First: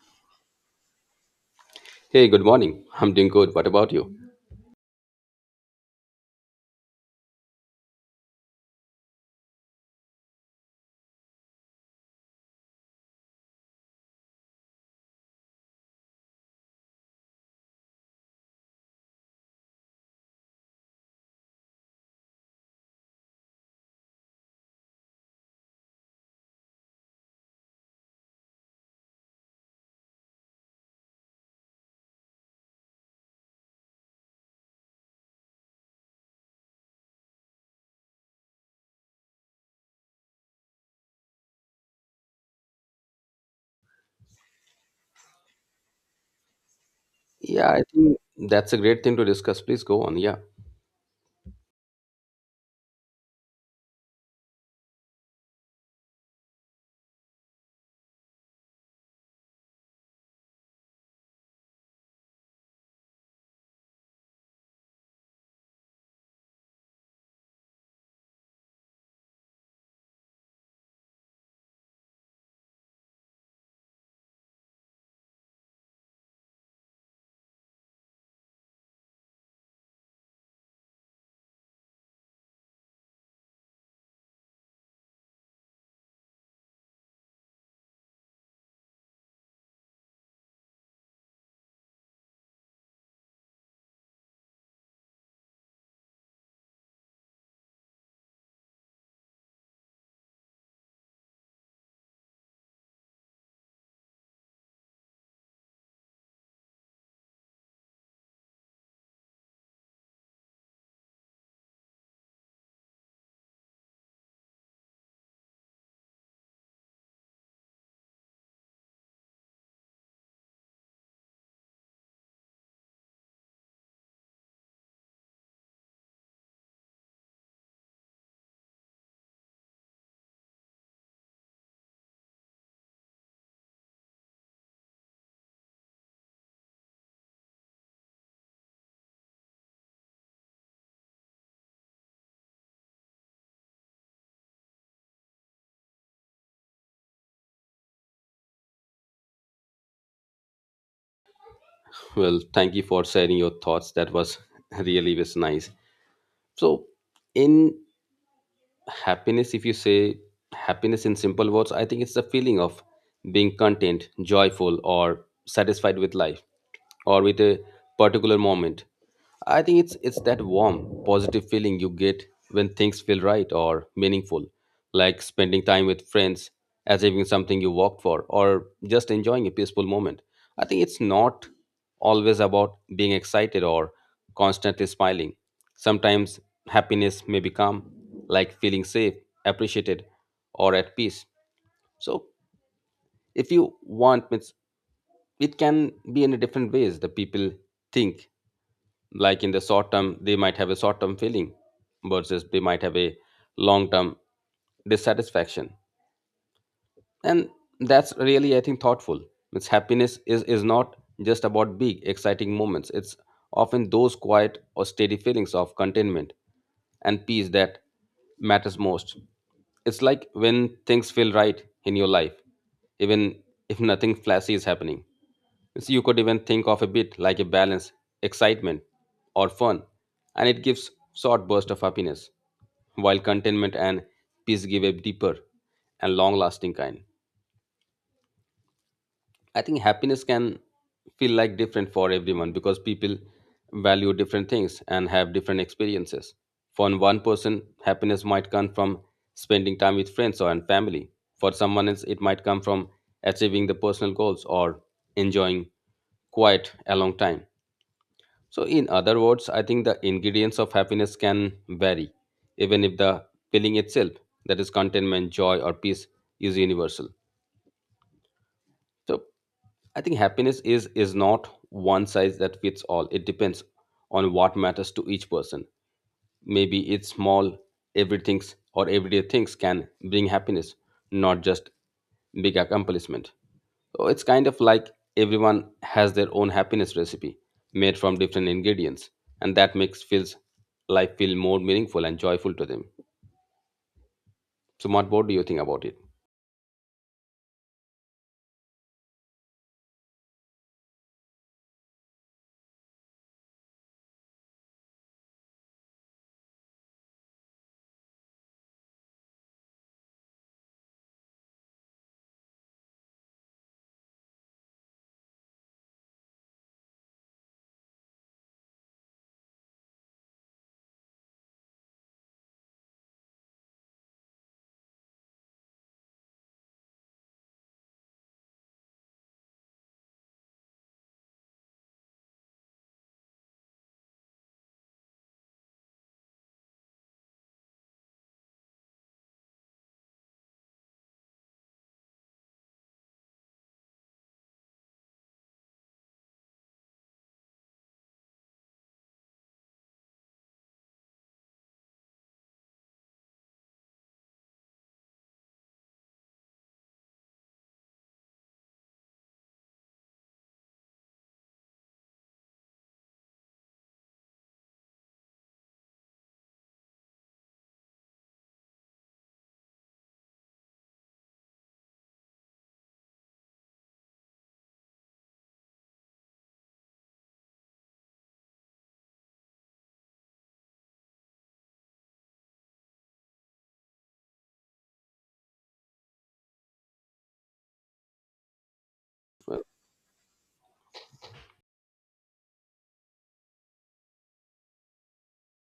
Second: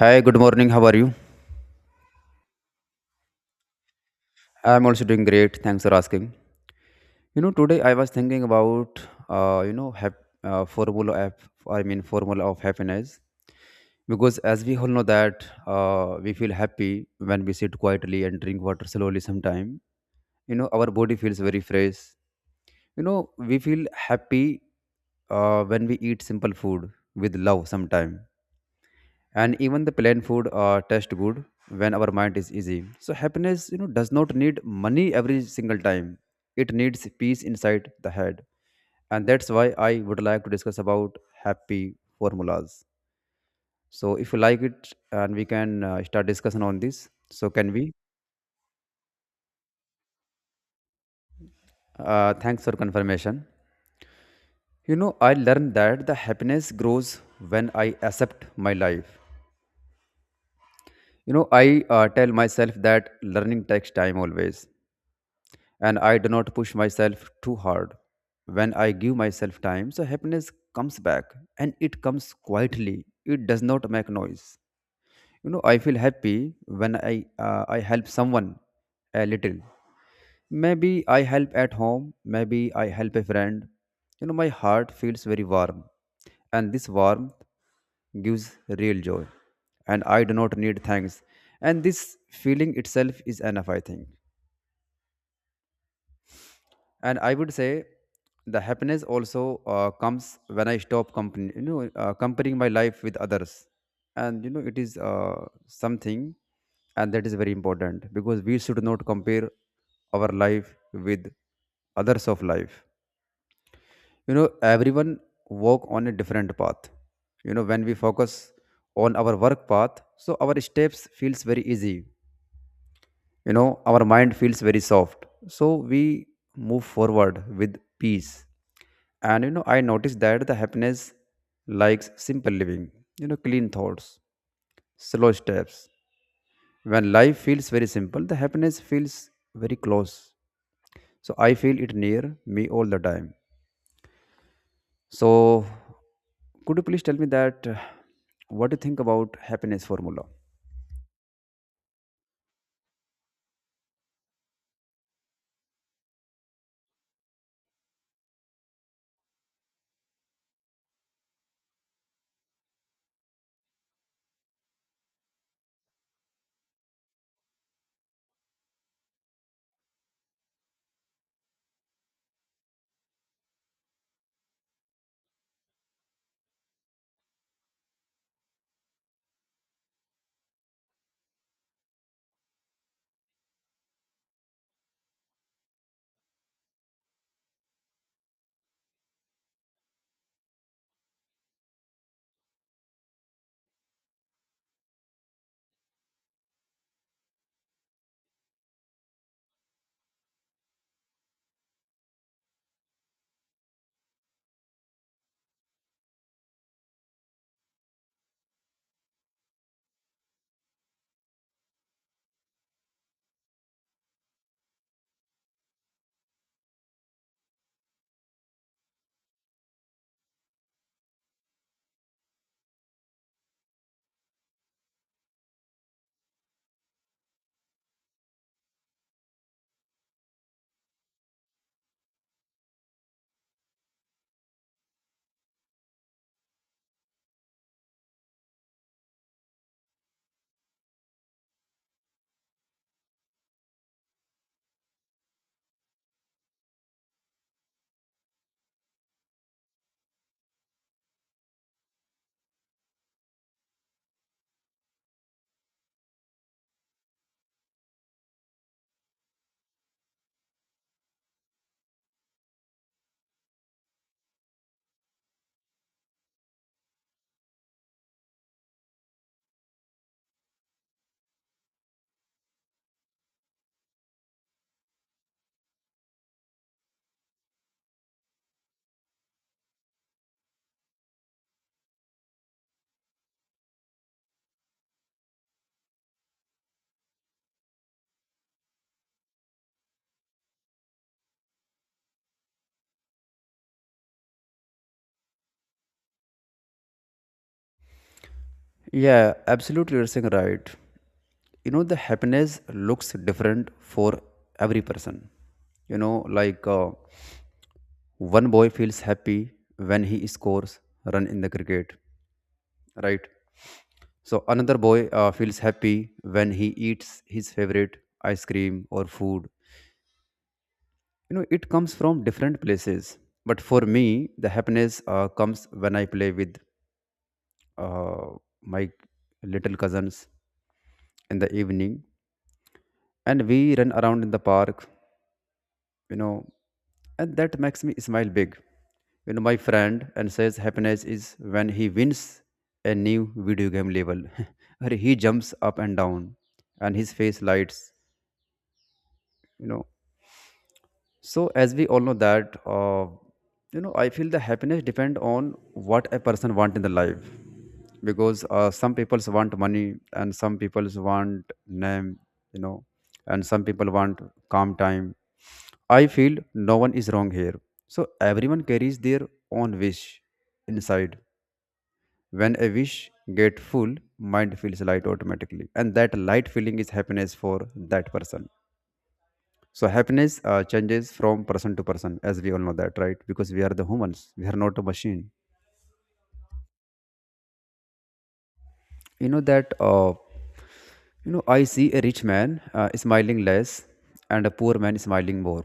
Hi, good morning. How are you? Hey, good morning. I'm doing good. What about you? I'm also doing great. Thanks for asking. Today I was thinking about formula of formula of happiness because as we all know that we feel happy when we sit quietly and drink water slowly. Sometime our body feels very fresh. We feel happy when we eat simple food with love. Sometime and even the plain food tastes good when our mind is easy, so happiness does not need money every single time. It needs peace inside the head, and that's why I would like to discuss about happy formulas. So if you like it, and we can start discussion on this. So Yeah, can I we? think that's a great thing to discuss. Please go on. Yeah. Thanks for confirmation. I learned that the happiness grows when I accept my life. I tell myself that learning takes time always, and I do not push myself too hard. When I give myself time, so happiness comes back, and it comes quietly. It does not make noise. You know, I feel happy when I help someone a little. Maybe I help at home, maybe I help a friend. You know, my heart feels very warm, and this warmth gives real joy, and I do not need thanks. And this feeling itself is enough, I think. And I would say the happiness also comes when I stop company you know comparing my life with others. And you know, it is something, and that is very important because we should not compare our life with others of life. You know, everyone walk on a different path. You know, when we focus on our work path, so our steps feels very easy. You know, our mind feels very soft, so we move forward with peace. And you know, I noticed that the happiness likes simple living, you know, clean thoughts, slow steps. When life feels very simple, the happiness feels very close, so I feel it near me all the time. So could you please tell me that what do you think about happiness formula? Well, thank you for sharing your thoughts. That was really was nice. So, in happiness, if you say happiness in simple words, I think it's the feeling of being content, joyful, or satisfied with life or with a particular moment. I think it's that warm, positive feeling you get when things feel right or meaningful, like spending time with friends, achieving something you worked for, or just enjoying a peaceful moment. I think it's not always about being excited or constantly smiling. Sometimes happiness may be calm, like feeling safe, appreciated, or at peace. So if you want, it can be in a different ways. The people think like in the short term they might have a short term feeling versus they might have a long term dissatisfaction, and that's really, I think, thoughtful. It's happiness is not just about big exciting moments. It's often those quiet or steady feelings of contentment and peace that matters most. It's like when things feel right in your life, even if nothing flashy is happening. So you could even think of a bit like a balance, excitement or fun, and it gives short burst of happiness, while contentment and peace give a deeper and long lasting kind. I think happiness can feel like different for everyone because people value different things and have different experiences. For one person, happiness might come from spending time with friends or and family. For someone else, it might come from achieving the personal goals or enjoying quiet a long time. So, in other words, I think the ingredients of happiness can vary, even if the feeling itself, that is contentment, joy, or peace, is universal. So, I think happiness is not one size that fits all. It depends on what matters to each person. Maybe it's small everything's or everyday things can bring happiness, not just big accomplishment. So it's kind of like everyone has their own happiness recipe made from different ingredients, and that makes feels life feel more meaningful and joyful to them. So Matt, what do you think about it? Yeah, absolutely, you're saying right. You know, the happiness looks different for every person. You know, like one boy feels happy when he scores run in the cricket, right? So another boy feels happy when he eats his favorite ice cream or food. You know, it comes from different places. But for me, the happiness comes when I play with uh, my little cousins in the evening, and we run around in the park, you know, and that makes me smile big. You know, my friend and says happiness is when he wins a new video game level or he jumps up and down and his face lights, you know. So as we all know that I feel the happiness depend on what a person want in the life, because some people want money and some people want name, you know, and some people want calm time. I feel no one is wrong here, so everyone carries their own wish inside. When a wish get full, mind feels light automatically, and that light feeling is happiness for that person. So happiness changes from person to person, as we all know that, right? Because we are the humans, we are not a machine. You know that. You know, I see a rich man smiling less and a poor man smiling more,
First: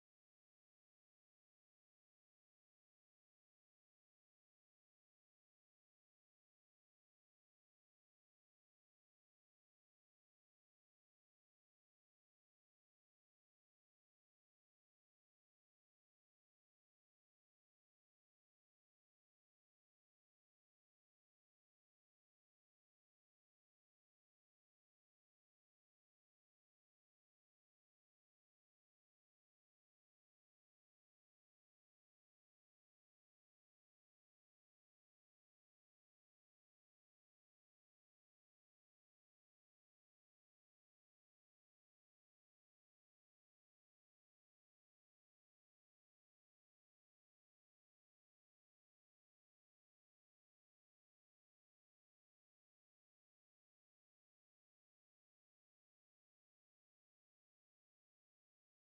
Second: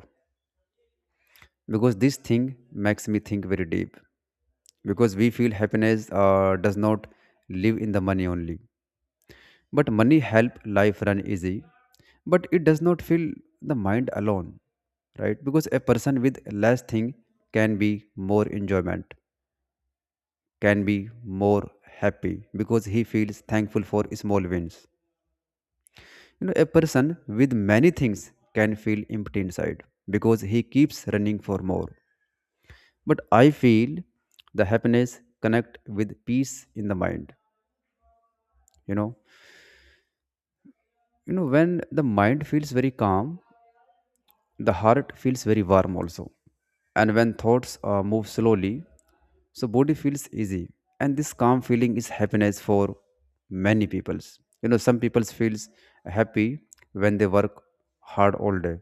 because this thing makes me think very deep. Because we feel happiness does not live in the money only, but money help life run easy, but it does not fill the mind alone, right? Because a person with less thing can be more enjoyment, can be more happy, because he feels thankful for small wins. You know, a person with many things can feel empty inside because he keeps running for more. But I feel the happiness connect with peace in the mind. You know, you know, when the mind feels very calm, the heart feels very warm also. And when thoughts move slowly, so body feels easy. And this calm feeling is happiness for many peoples. You know, some peoples feels happy when they work hard all day.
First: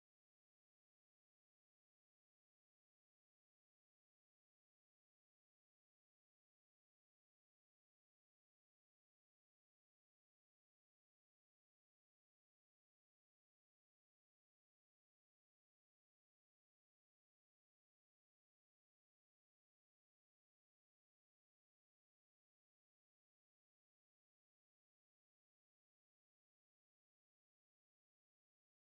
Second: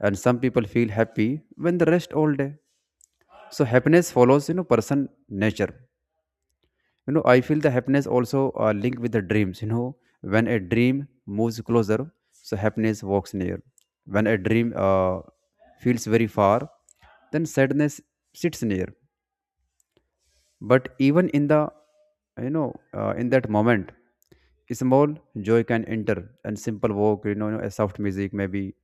And some people feel happy when they rest all day. So happiness follows, you know, person nature. You know, I feel the happiness also linked with the dreams. You know, when a dream moves closer, so happiness walks near. When a dream feels very far, then sadness sits near. But even in the in that moment, small joy can enter, and simple walk, you know, a soft music maybe,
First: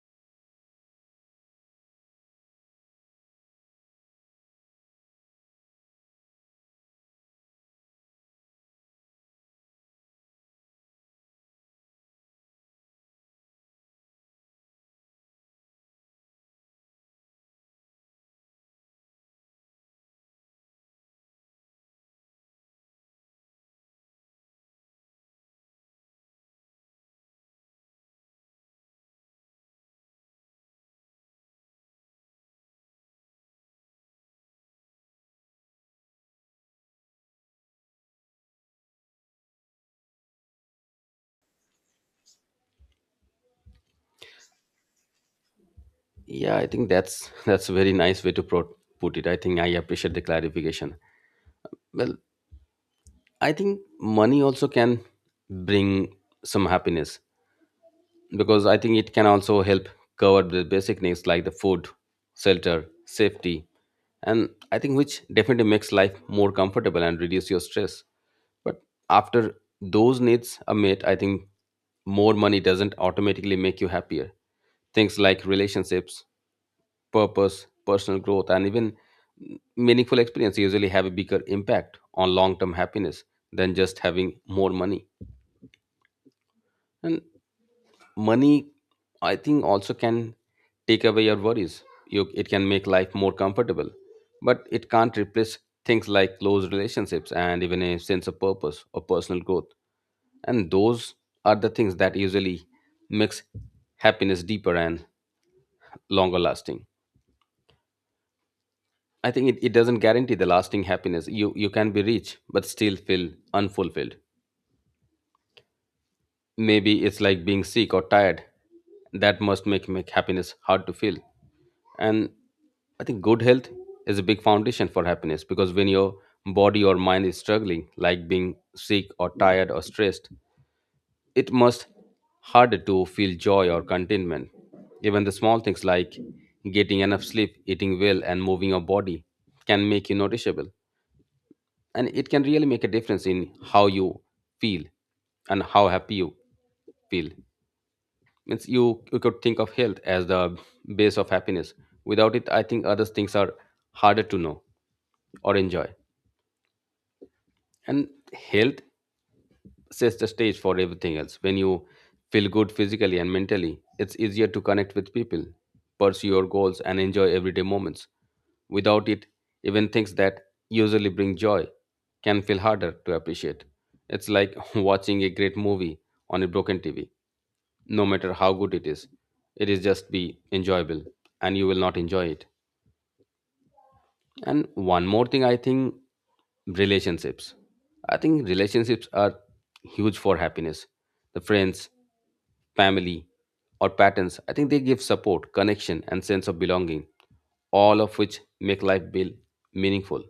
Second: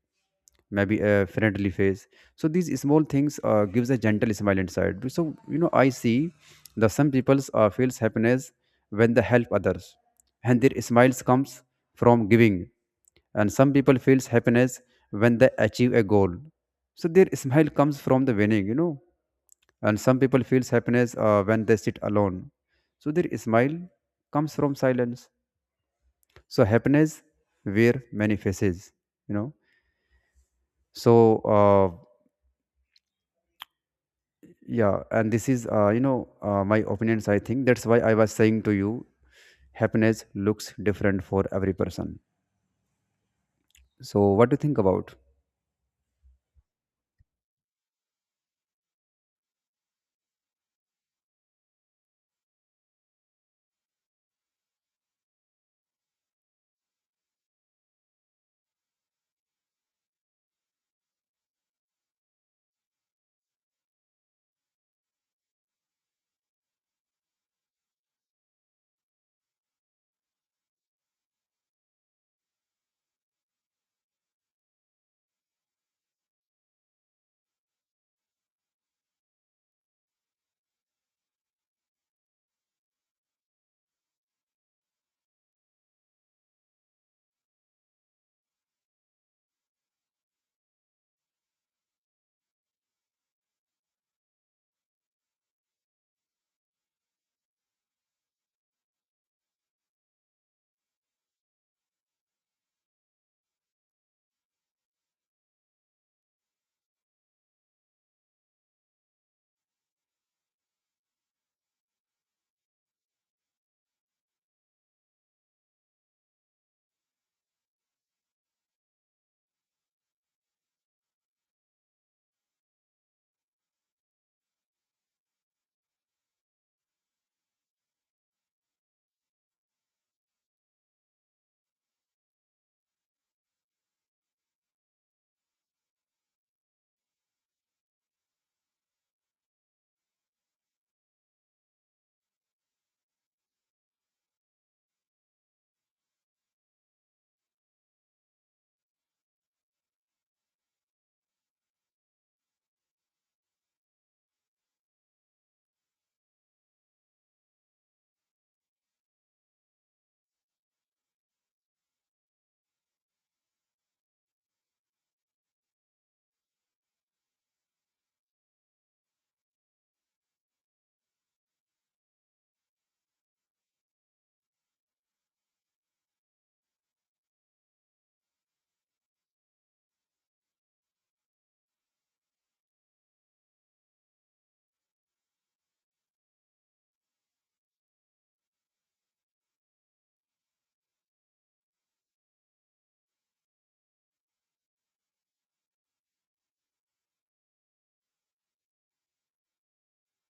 maybe a friendly face. So these small things gives a gentle smile inside. So you know, I see that some people feels happiness when they help others, and their smiles comes from giving. And some people feels happiness when they achieve a goal, so their smile comes from the winning, you know. And some people feels happiness when they sit alone, so their smile comes from silence. So happiness wear many faces, you know. So uh, yeah, and this is my opinions, I think. That's why I was saying to you, happiness looks different for every person. So what do you think about? Yeah, I think that's that's a very nice way to put it. I think I appreciate the clarification. Well, I think money also can bring some happiness because I think it can also help cover the basic needs like the food, shelter, safety, and I think which definitely makes life more comfortable and reduce your stress. But after those needs are met, I think more money doesn't automatically make you happier. Things like relationships, purpose, personal growth, and even meaningful experience usually have a bigger impact on long term happiness than just having more money. And money, I think, also can take away your worries. You, it can make life more comfortable, but it can't replace things like close relationships and even a sense of purpose or personal growth, and those are the things that usually makes happiness deeper and longer lasting. I think it doesn't guarantee the lasting happiness. You can be rich but still feel unfulfilled. Maybe it's like being sick or tired. That must make happiness hard to feel. And I think good health is a big foundation for happiness because when your body or mind is struggling, like being sick or tired or stressed, it must harder to feel joy or contentment. Even the small things like getting enough sleep, eating well, and moving your body can make you noticeable. And it can really make a difference in how you feel and how happy you feel means you, you could think of health as the base of happiness. Without it, I think other things are harder to know or enjoy. And health sets the stage for everything else. When you feel good physically and mentally, it's easier to connect with people, pursue your goals, and enjoy everyday moments. Without it, even things that usually bring joy can feel harder to appreciate. It's like watching a great movie on a broken TV. No matter how good it is, it is just be enjoyable, and you will not enjoy it. And one more thing, I think relationships, I think relationships are huge for happiness. The friends, family, or patterns, I think they give support, connection, and sense of belonging, all of which make life feel meaningful.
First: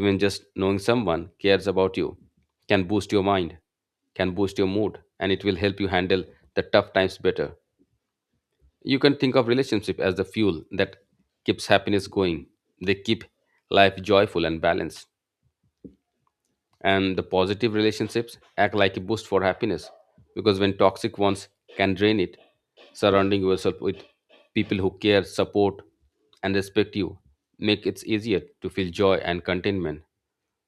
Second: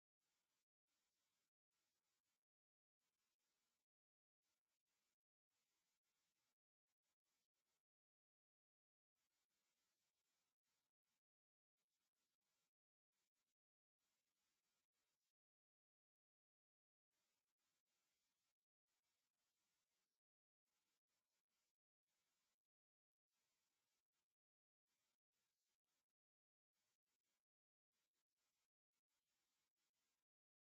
Even just knowing someone cares about you can boost your mind, can boost your mood, and it will help you handle the tough times better. You can think of relationship as the fuel that keeps happiness going. They keep life joyful and balanced. And the positive relationships act like a boost for happiness because when toxic ones can drain it, surrounding yourself with people who care, support, and respect you make it easier to feel joy and contentment.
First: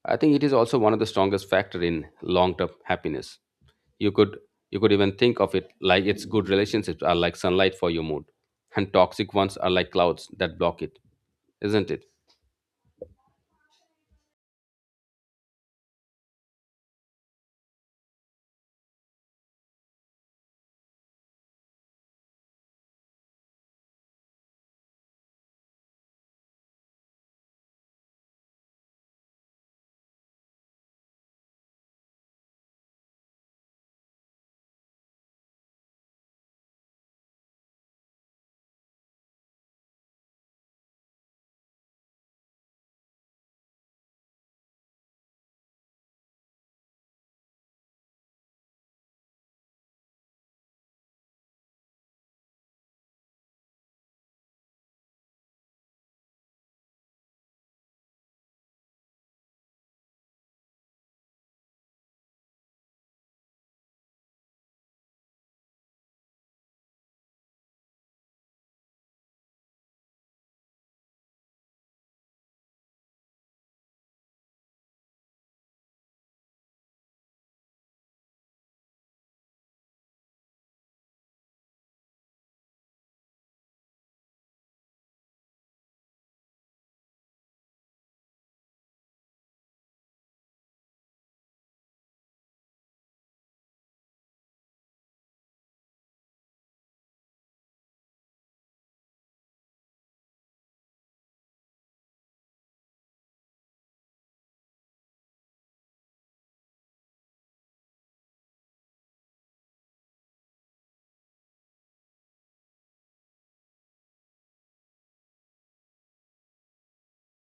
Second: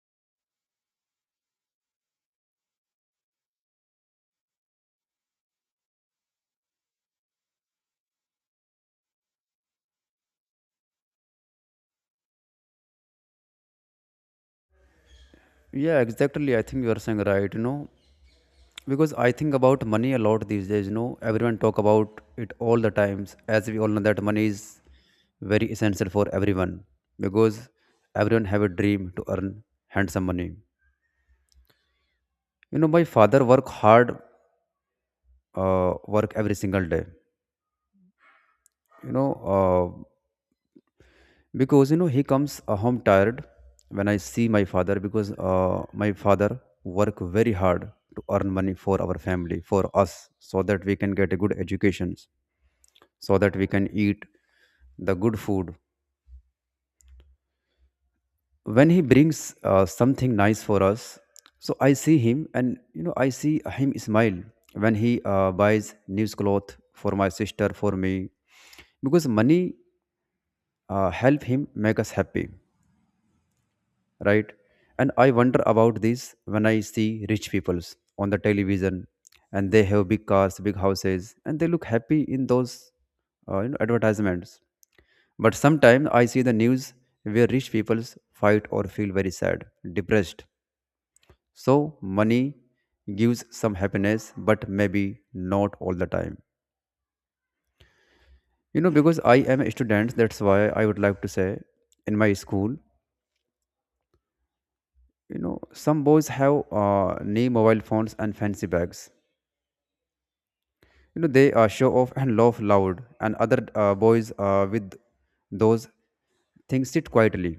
I think it is also one of the strongest factor in long-term happiness. You could you could even think of it like its good relationships are like sunlight for your mood, and toxic ones are like clouds that block it, isn't it? Yeah, exactly, I think you are saying right, you know. Because I think about money a lot these days. You know, everyone talk about it all the times. As we all know that money is very essential for everyone, because everyone have a dream to earn handsome money. You know, my father work hard, work every single day. you know uh, because you know, he comes home tired. When I see my father, because my father work very hard to earn money for our family, for us, so that we can get a good education, so that we can eat the good food. When he brings something nice for us, so I see him, and you know, I see him smile when he buys new clothes for my sister, for me, because money help him make us happy, right? And I wonder about this when I see rich peoples on the television, and they have big cars, big houses, and they look happy in those, advertisements. But sometimes I see the news where rich peoples fight or feel very sad, depressed. So, money gives some happiness, but maybe not all the time. You know, because I am a student, that's why I would like to say in my school, you know, some boys have new mobile phones and fancy bags. You know, they show off and laugh loud, and other boys with those things sit quietly.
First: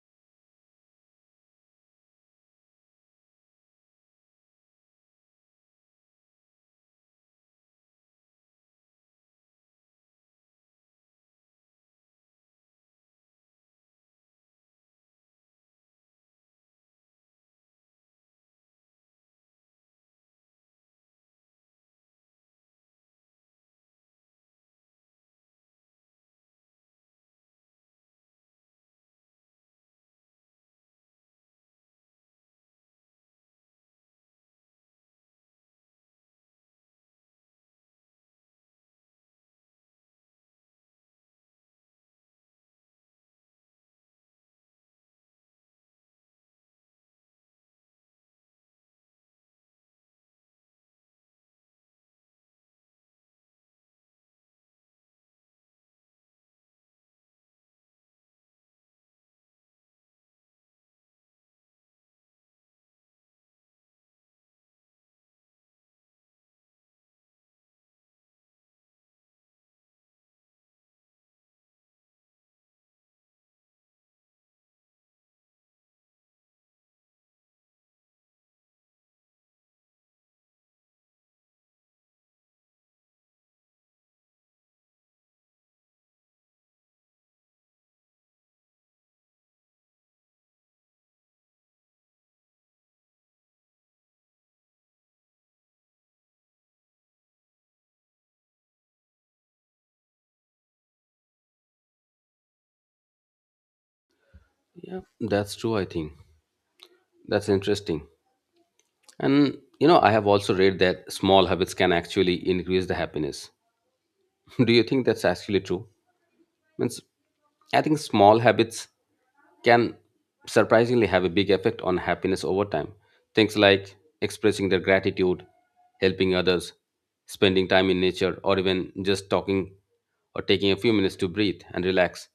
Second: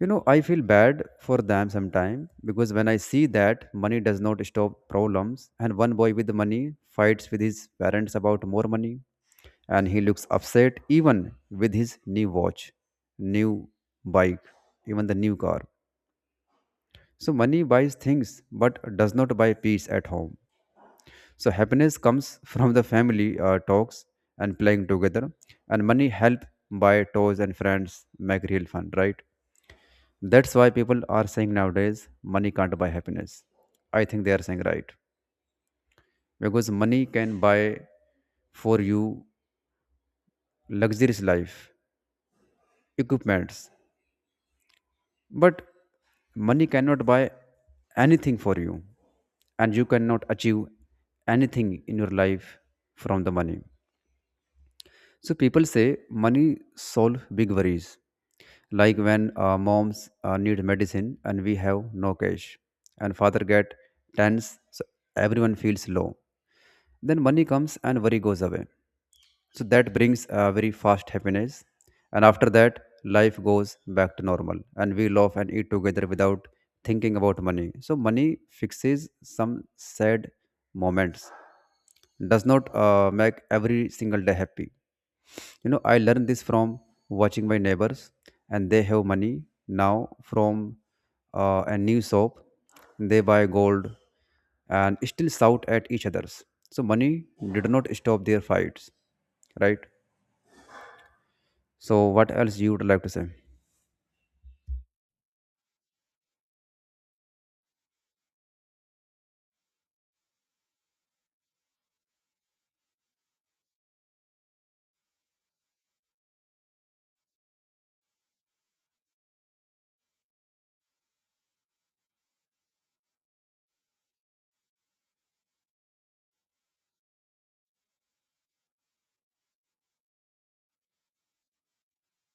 You know, I feel bad for them sometimes, because when I see that money does not stop problems, and one boy with money fights with his parents about more money, and he looks upset even with his new watch, new bike, even the new car. So, money buys things but does not buy peace at home. So, happiness comes from the family talks and playing together, and money help buy toys, and friends make real fun, right? That's why people are saying nowadays, money can't buy happiness. I think they are saying right. Because money can buy for you luxurious life, equipments, but money cannot buy anything for you. And you cannot achieve anything in your life from the money. So people say money solve big worries, like when moms need medicine and we have no cash, and father get tense, so everyone feels low. Then money comes and worry goes away. So that brings a very fast happiness, and after that life goes back to normal, and we laugh and eat together without thinking about money. So money fixes some sad moments, does not make every single day happy. You know, I learned this from watching my neighbors, and they have money now from a new shop. They buy gold and still shout at each others. So money did not stop their fights, right? So what else you would like to say? Yeah, that's true. I think that's interesting. And you know, I have also read that small habits can actually increase the happiness. Do you think that's actually true? Means I think small habits can surprisingly have a big effect on happiness over time. Things like expressing their gratitude, helping others, spending time in nature, or even just talking or taking a few minutes to breathe and relax.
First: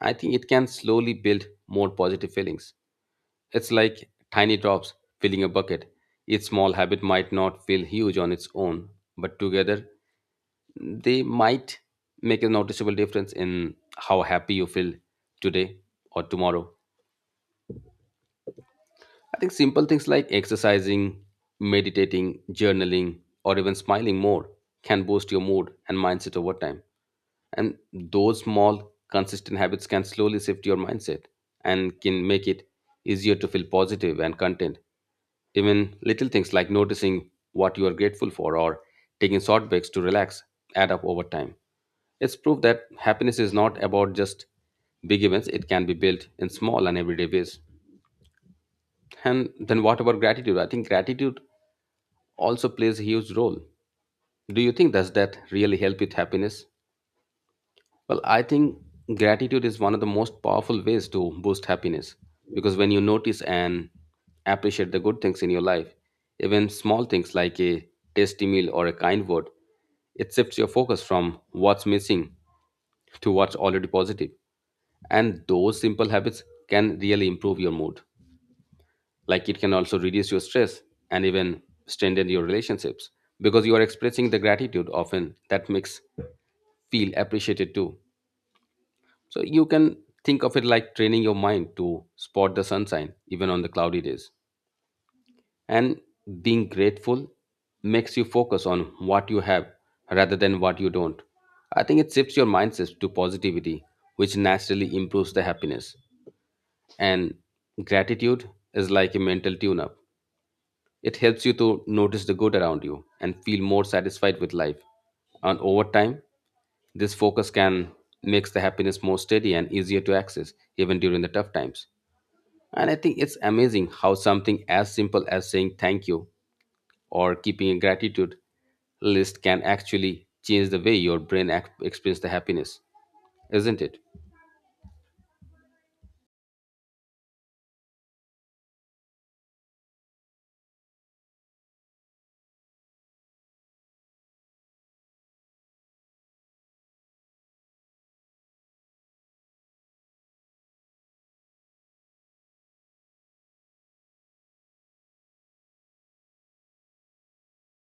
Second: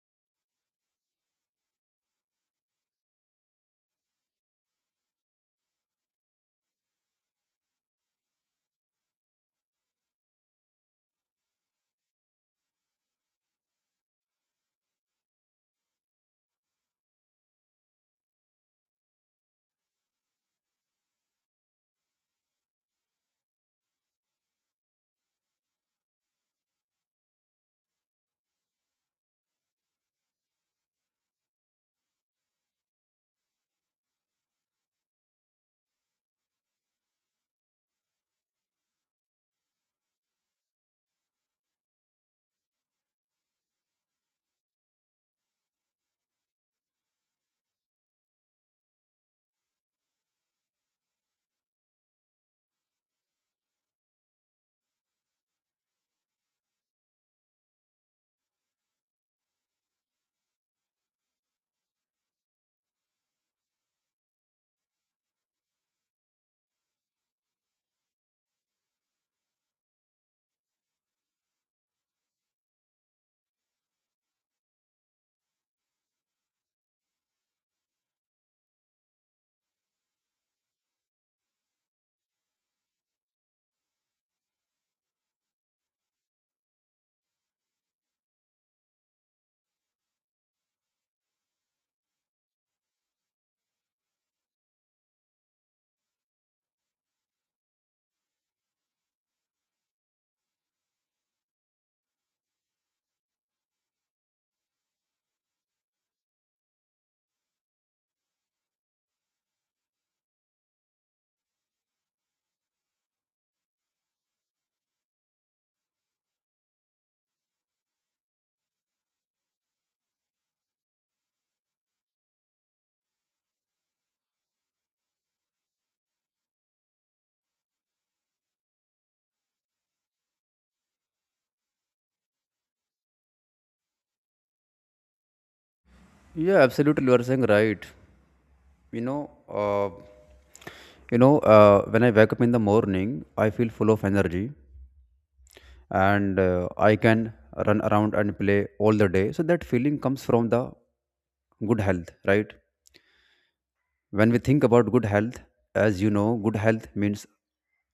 I think it can slowly build more positive feelings. It's like tiny drops filling a bucket. Each small habit might not feel huge on its own, but together they might make a noticeable difference in how happy you feel today or tomorrow. I think simple things like exercising, meditating, journaling, or even smiling more can boost your mood and mindset over time. And those small, consistent habits can slowly shift your mindset and can make it easier to feel positive and content. Even little things like noticing what you are grateful for or taking short breaks to relax add up over time. It's proof that happiness is not about just big events. It can be built in small and everyday ways. And then what about gratitude? I think gratitude also plays a huge role. Do you think does that really help with happiness? Well, I think gratitude is one of the most powerful ways to boost happiness because when you notice and appreciate the good things in your life, even small things like a tasty meal or a kind word, it shifts your focus from what's missing to what's already positive. And those simple habits can really improve your mood. Like it can also reduce your stress and even strengthen your relationships because you are expressing the gratitude often that makes feel appreciated too. So you can think of it like training your mind to spot the sunshine even on the cloudy days. And being grateful makes you focus on what you have rather than what you don't. I think it shifts your mindset to positivity, which naturally improves the happiness. And gratitude is like a mental tune up. It helps you to notice the good around you and feel more satisfied with life. And over time, this focus can makes the happiness more steady and easier to access even during the tough times. And I think it's amazing how something as simple as saying thank you or keeping a gratitude list can actually change the way your brain experiences the happiness, isn't it? Yeah, absolutely, you are saying right. You know, uh, you know, when I wake up in the morning, I feel full of energy, and I can run around and play all the day. So that feeling comes from the good health, right? When we think about good health, as you know, good health means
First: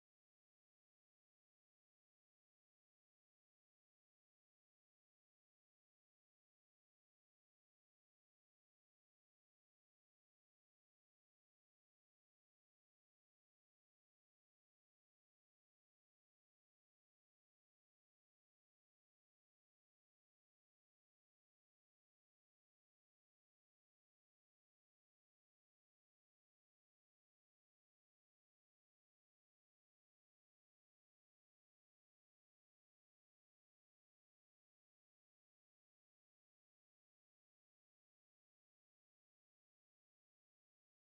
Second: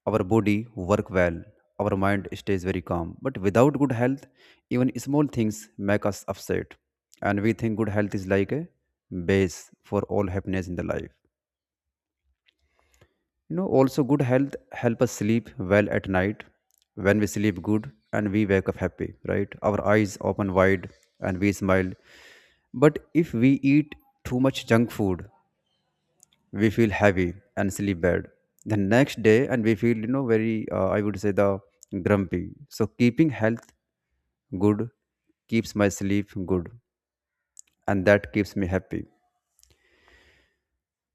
our body work well, our mind stays very calm. But without good health, even small things make us upset, and we think good health is like a base for all happiness in the life. You know, also good health help us sleep well at night. When we sleep good and we wake up happy, right? Our eyes open wide and we smile. But if we eat too much junk food, we feel heavy and sleep bad. The next day and we feel, you know, very I would say the grumpy. So keeping health good keeps my sleep good and that keeps me happy.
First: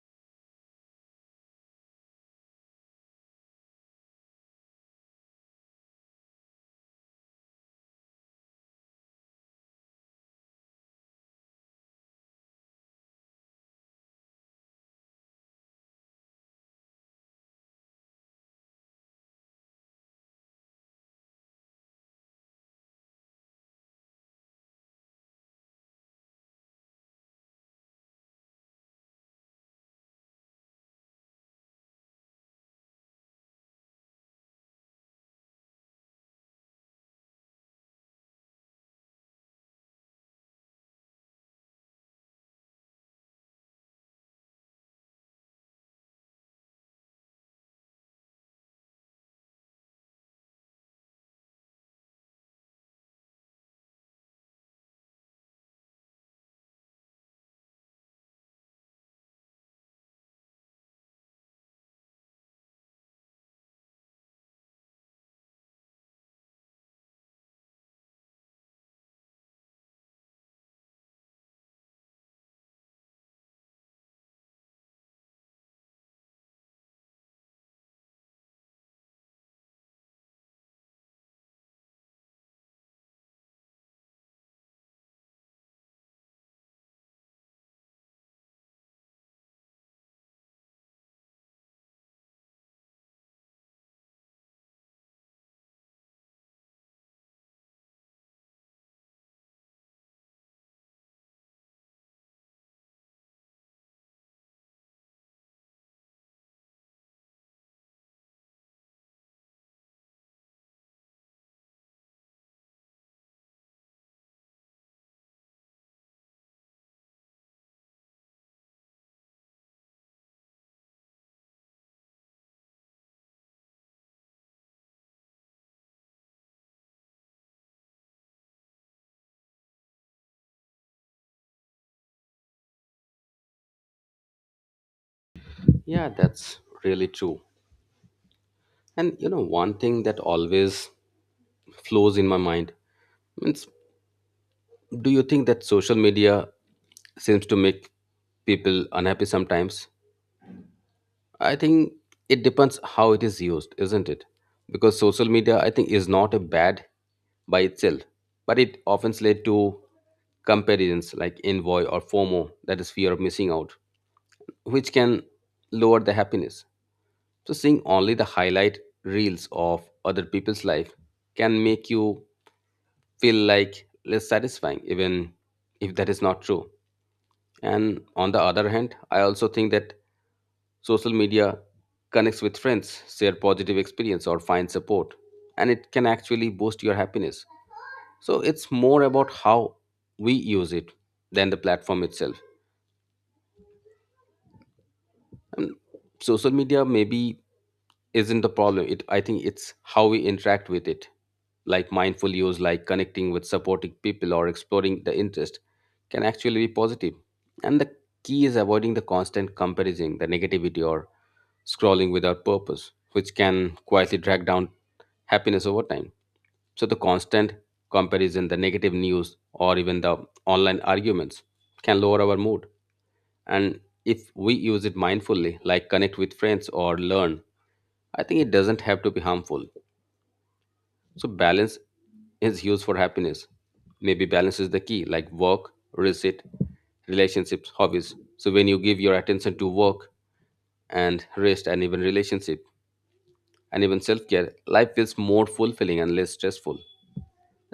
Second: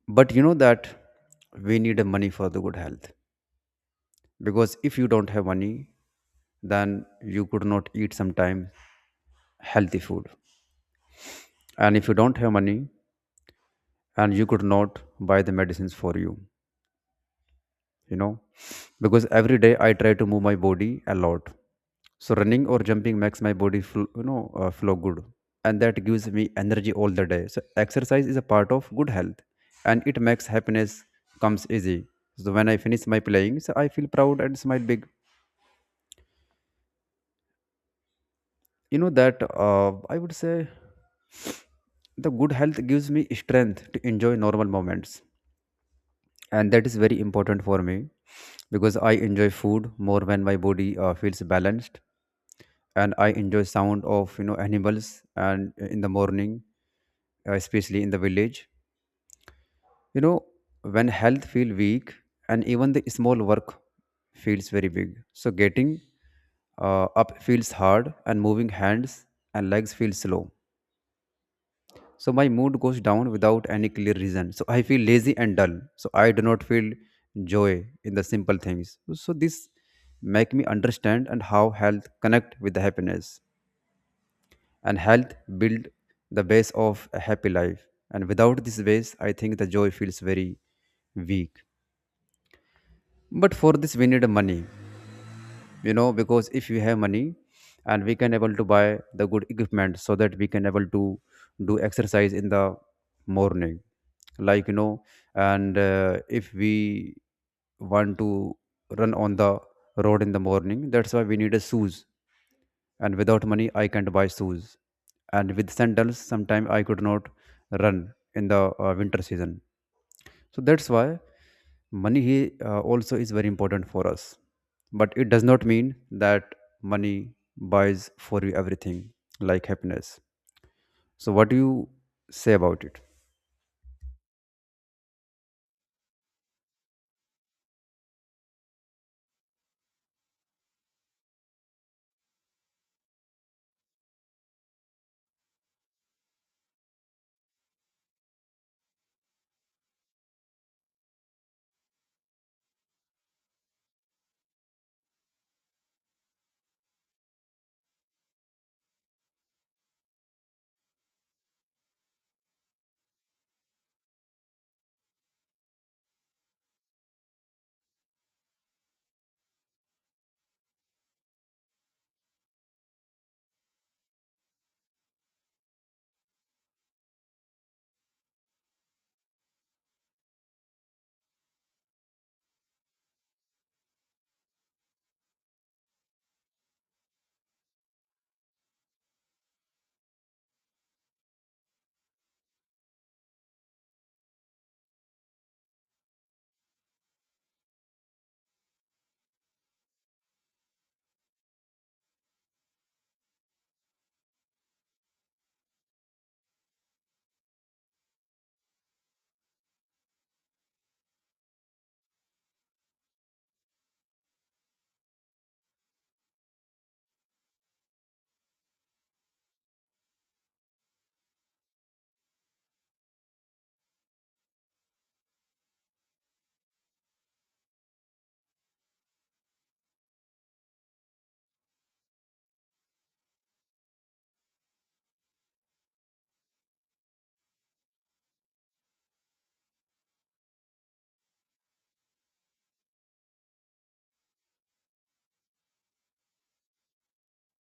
But you know that we need a money for the good health, because if you don't have money then you could not eat sometimes healthy food, and if you don't have money and you could not buy the medicines for you, you know, because every day I try to move my body a lot. So running or jumping makes my body feel, flow good, and that gives me energy all the day. So exercise is a part of good health and it makes happiness comes easy. So when I finish my playing, so I feel proud and smile big. You know that I would say the good health gives me strength to enjoy normal moments, and that is very important for me. Because I enjoy food more when my body feels balanced, and I enjoy sound of, you know, animals and in the morning, especially in the village, you know. When health feel weak and even the small work feels very big, so getting up feels hard, and moving hands and legs feel slow. So my mood goes down without any clear reason. So I feel lazy and dull. So I do not feel joy in the simple things. So this make me understand and how health connect with the happiness, and health build the base of a happy life. And without this base, I think the joy feels very weak. But for this, we need money. You know, because if we have money, and we can able to buy the good equipment, so that we can able to do exercise in the morning, like, you know, and if we want to run on the road in the morning, that's why we need a shoes. And without money I can't buy shoes, and with sandals sometimes I could not run in the winter season. So that's why money also is very important for us. But it does not mean that money buys for you everything like happiness. So what do you say about it? Yeah, that's really true. And you know, one thing that always flows in my mind. Means, do you think that social media seems to make people unhappy sometimes? I think it depends how it is used, isn't it? Because social media, I think, is not a bad by itself, but it often leads to comparisons like envy or FOMO, that is fear of missing out, which can lower the happiness. So seeing only the highlight reels of other people's life can make you feel like less satisfying, even if that is not true. And on the other hand, I also think that social media connects with friends, share positive experience, or find support, and it can actually boost your happiness. So it's more about how we use it than the platform itself. And social media may be isn't the problem. It, I think it's how we interact with it, like mindful use, like connecting with supporting people or exploring the interest, can actually be positive. And the key is avoiding the constant comparison, the negativity, or scrolling without purpose, which can quietly drag down happiness over time. So the constant comparison, the negative news, or even the online arguments can lower our mood. And if we use it mindfully, like connect with friends or learn, I think it doesn't have to be harmful. So balance is used for happiness. Maybe balance is the key, like work, receipt, relationships, hobbies. So when you give your attention to work and rest and even relationship and even self-care, life feels more fulfilling and less stressful.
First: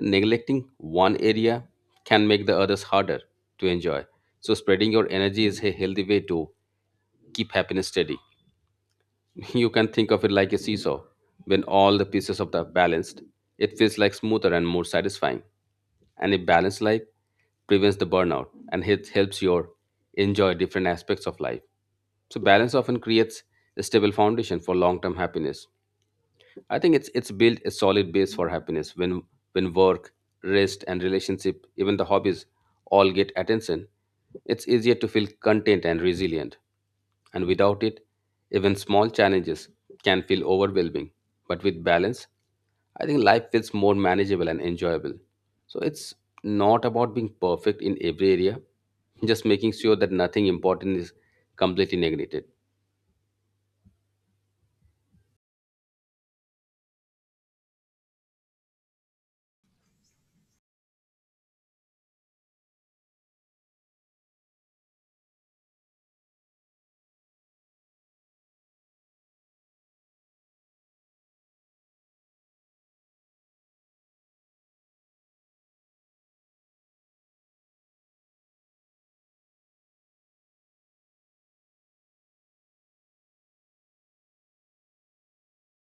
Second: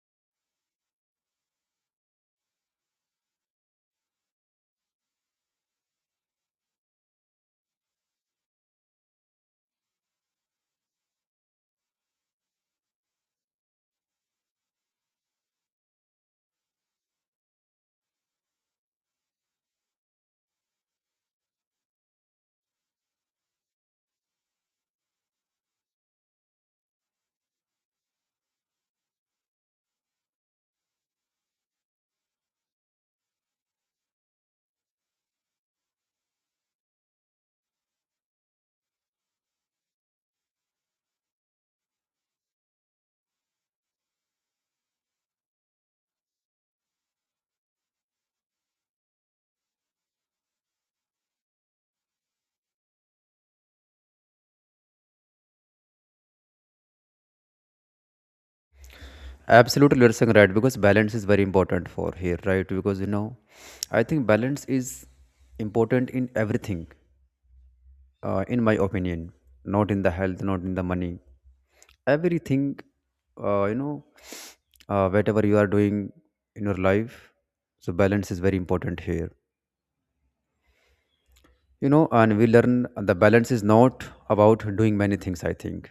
Neglecting one area can make the others harder to enjoy. So spreading your energy is a healthy way to keep happiness steady. You can think of it like a seesaw. When all the pieces of the balanced, it feels like smoother and more satisfying. And a balanced life prevents the burnout, and it helps you enjoy different aspects of life. So balance often creates a stable foundation for long-term happiness. I think it's built a solid base for happiness when work, rest, and relationship, even the hobbies, all get attention. It's easier to feel content and resilient. And without it, even small challenges can feel overwhelming. But with balance, I think life feels more manageable and enjoyable. So it's not about being perfect in every area, just making sure that nothing important is completely neglected. Absolutely, you're saying right, because balance is very important for here, right? Because, you know, I think balance is important in everything, in my opinion. Not in the health, not in the money, everything. uh, you know Whatever you are doing in your life, so balance is very important here, you know. And we learn the balance is not about doing many things, I think.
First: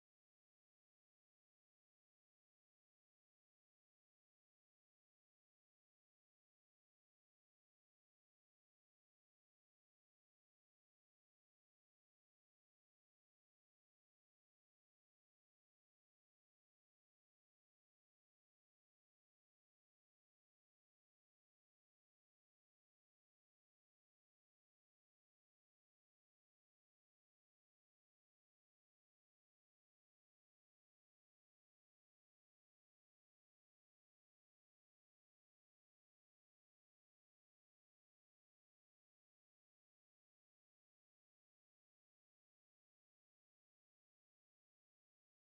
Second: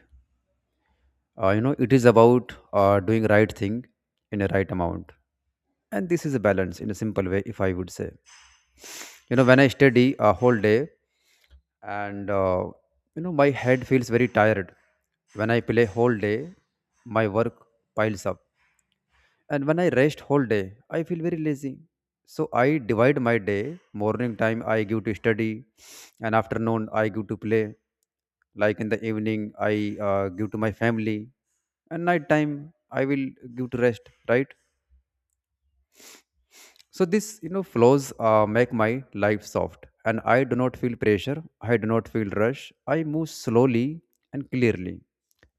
It is about doing right thing in a right amount, and this is a balance in a simple way, if I would say. You know, when I study a whole day, and you know my head feels very tired. When I play whole day, my work piles up. And when I rest whole day, I feel very lazy. So I divide my day: morning time I give to study, and afternoon I give to play, like in the evening I give to my family, and night time I will give to rest, right? So this, you know, flows make my life soft, and I do not feel pressure, I do not feel rush, I move slowly and clearly,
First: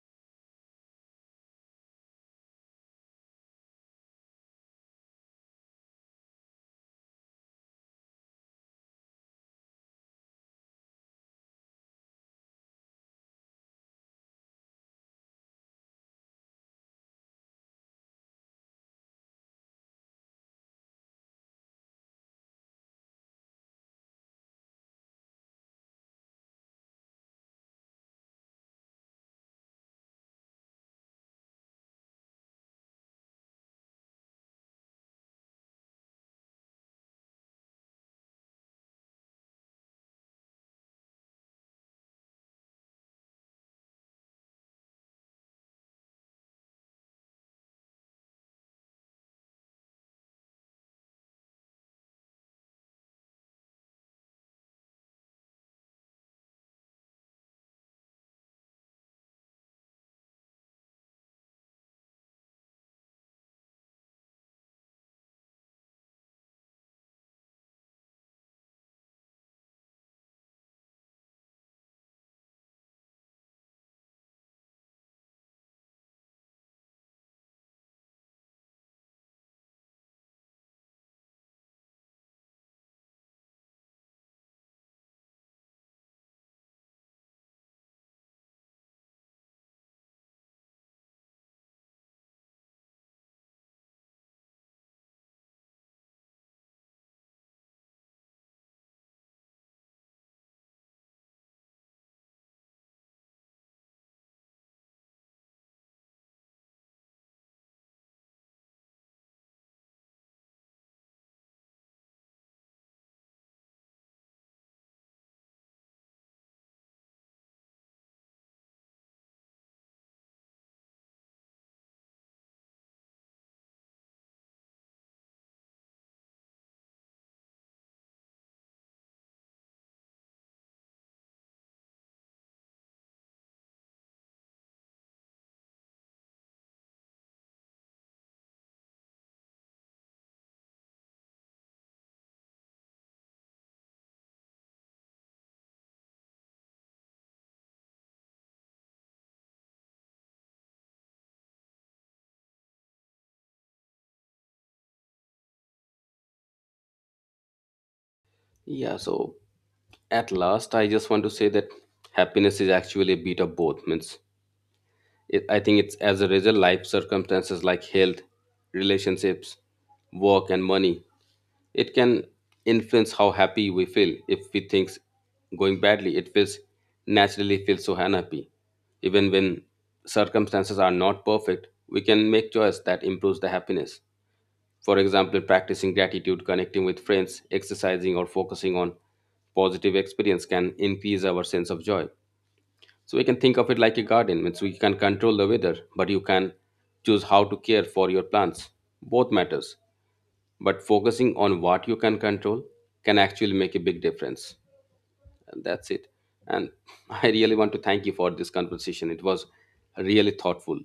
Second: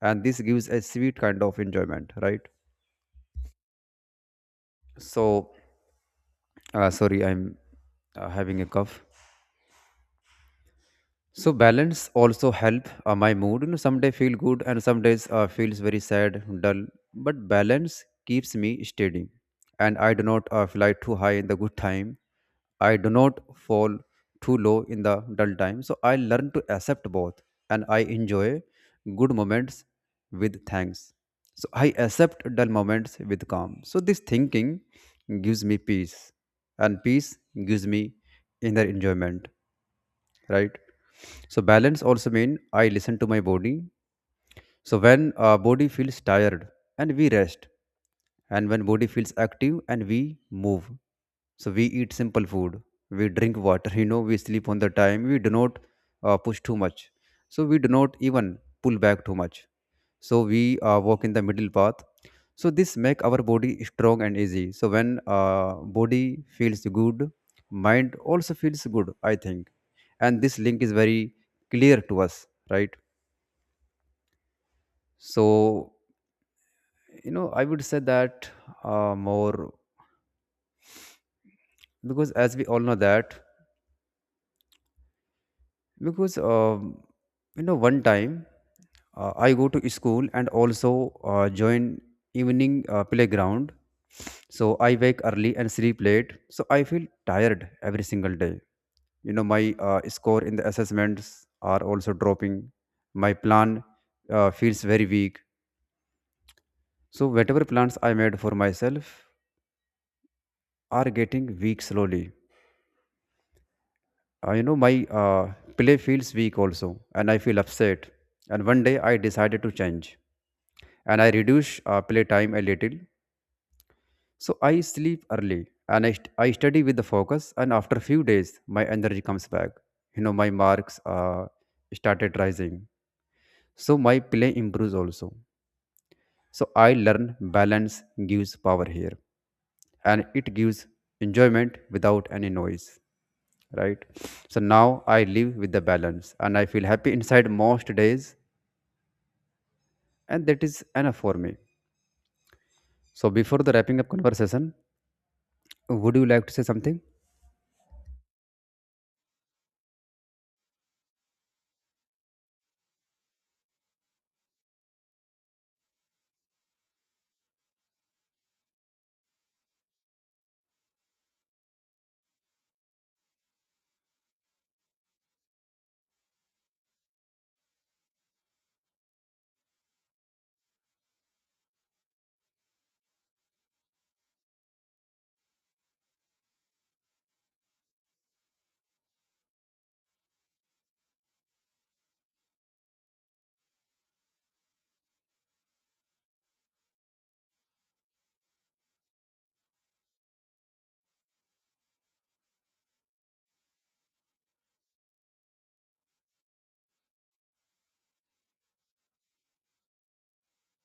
and this gives a sweet kind of enjoyment, right? So sorry, I'm having a cough. So balance also help my mood. You know, some day feel good and some days feels very sad, dull. But balance keeps me steady, and I do not fly too high in the good time. I do not fall too low in the dull time. So I learn to accept both, and I enjoy good moments with thanks. So I accept dull moments with calm. So this thinking gives me peace, and peace gives me inner enjoyment, right? So balance also mean I listen to my body. So when body feels tired and we rest, and when body feels active and we move. So we eat simple food, we drink water, you know, we sleep on the time, we do not push too much. So we do not even pull back too much, so we walk in the middle path. So this make our body strong and easy. So when body feels good, mind also feels good, I think, and this link is very clear to us, right? So, you know, I would say that more, because as we all know that, because you know one time I go to school and also join evening playground. So I wake early and sleep late, so I feel tired every single day. You know, my score in the assessments are also dropping. My plan feels very weak, so whatever plans I made for myself are getting weak slowly. My uh, play feels weak also, and I feel upset. And one day I decided to change, and I reduce play time a little. So I sleep early, and I study with the focus. And after few days, my energy comes back. You know, my marks started rising. So my play improves also. So I learn balance gives power here, and it gives enjoyment without any noise. Right. So now I live with the balance and I feel happy inside most days. And that is enough for me. So before the wrapping up conversation, would you like to say something? Yeah, so at last, I just want to say that happiness is actually a bit of both. Means it, I think it's as a result, life circumstances like health, relationships, work, and money. It can influence how happy we feel. If we things going badly, it feels naturally feels so unhappy. Even when circumstances are not perfect, we can make choice that improves the happiness. For example, practicing gratitude, connecting with friends, exercising, or focusing on positive experience can increase our sense of joy. So we can think of it like a garden, means we can control the weather, but you can choose how to care for your plants. Both matters, but focusing on what you can control can actually make a big difference. And that's it. And I really want to thank you for this conversation. It was really thoughtful.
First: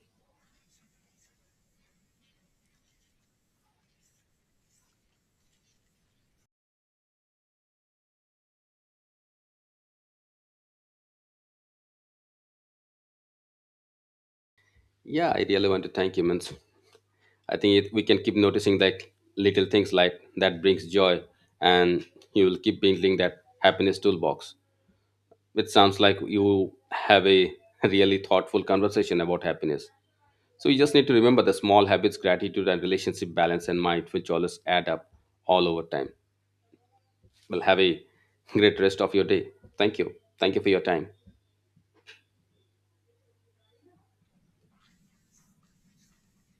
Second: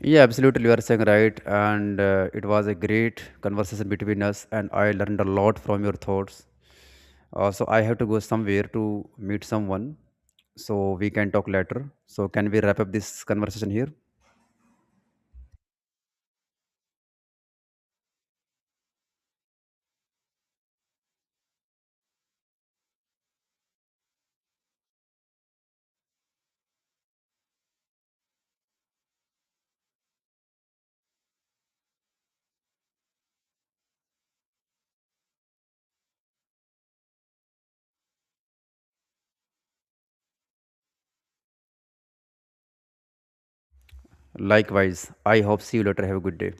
Yeah, absolutely. You are saying right. And it was a great conversation between us, and I learned a lot from your thoughts. So I have to go somewhere to meet someone. So we can talk later. So can we wrap up this conversation here? Yeah, I really want to thank you, Mans. I think it, we can keep noticing like little things like that brings joy, and you will keep building that happiness toolbox. It sounds like you have a really thoughtful conversation about happiness. So you just need to remember the small habits, gratitude, and relationship, balance, and mindful choices add up all over time. Well, have a great rest of your day. Thank you. Thank you for your time. Likewise. I hope see you later. Have a good day.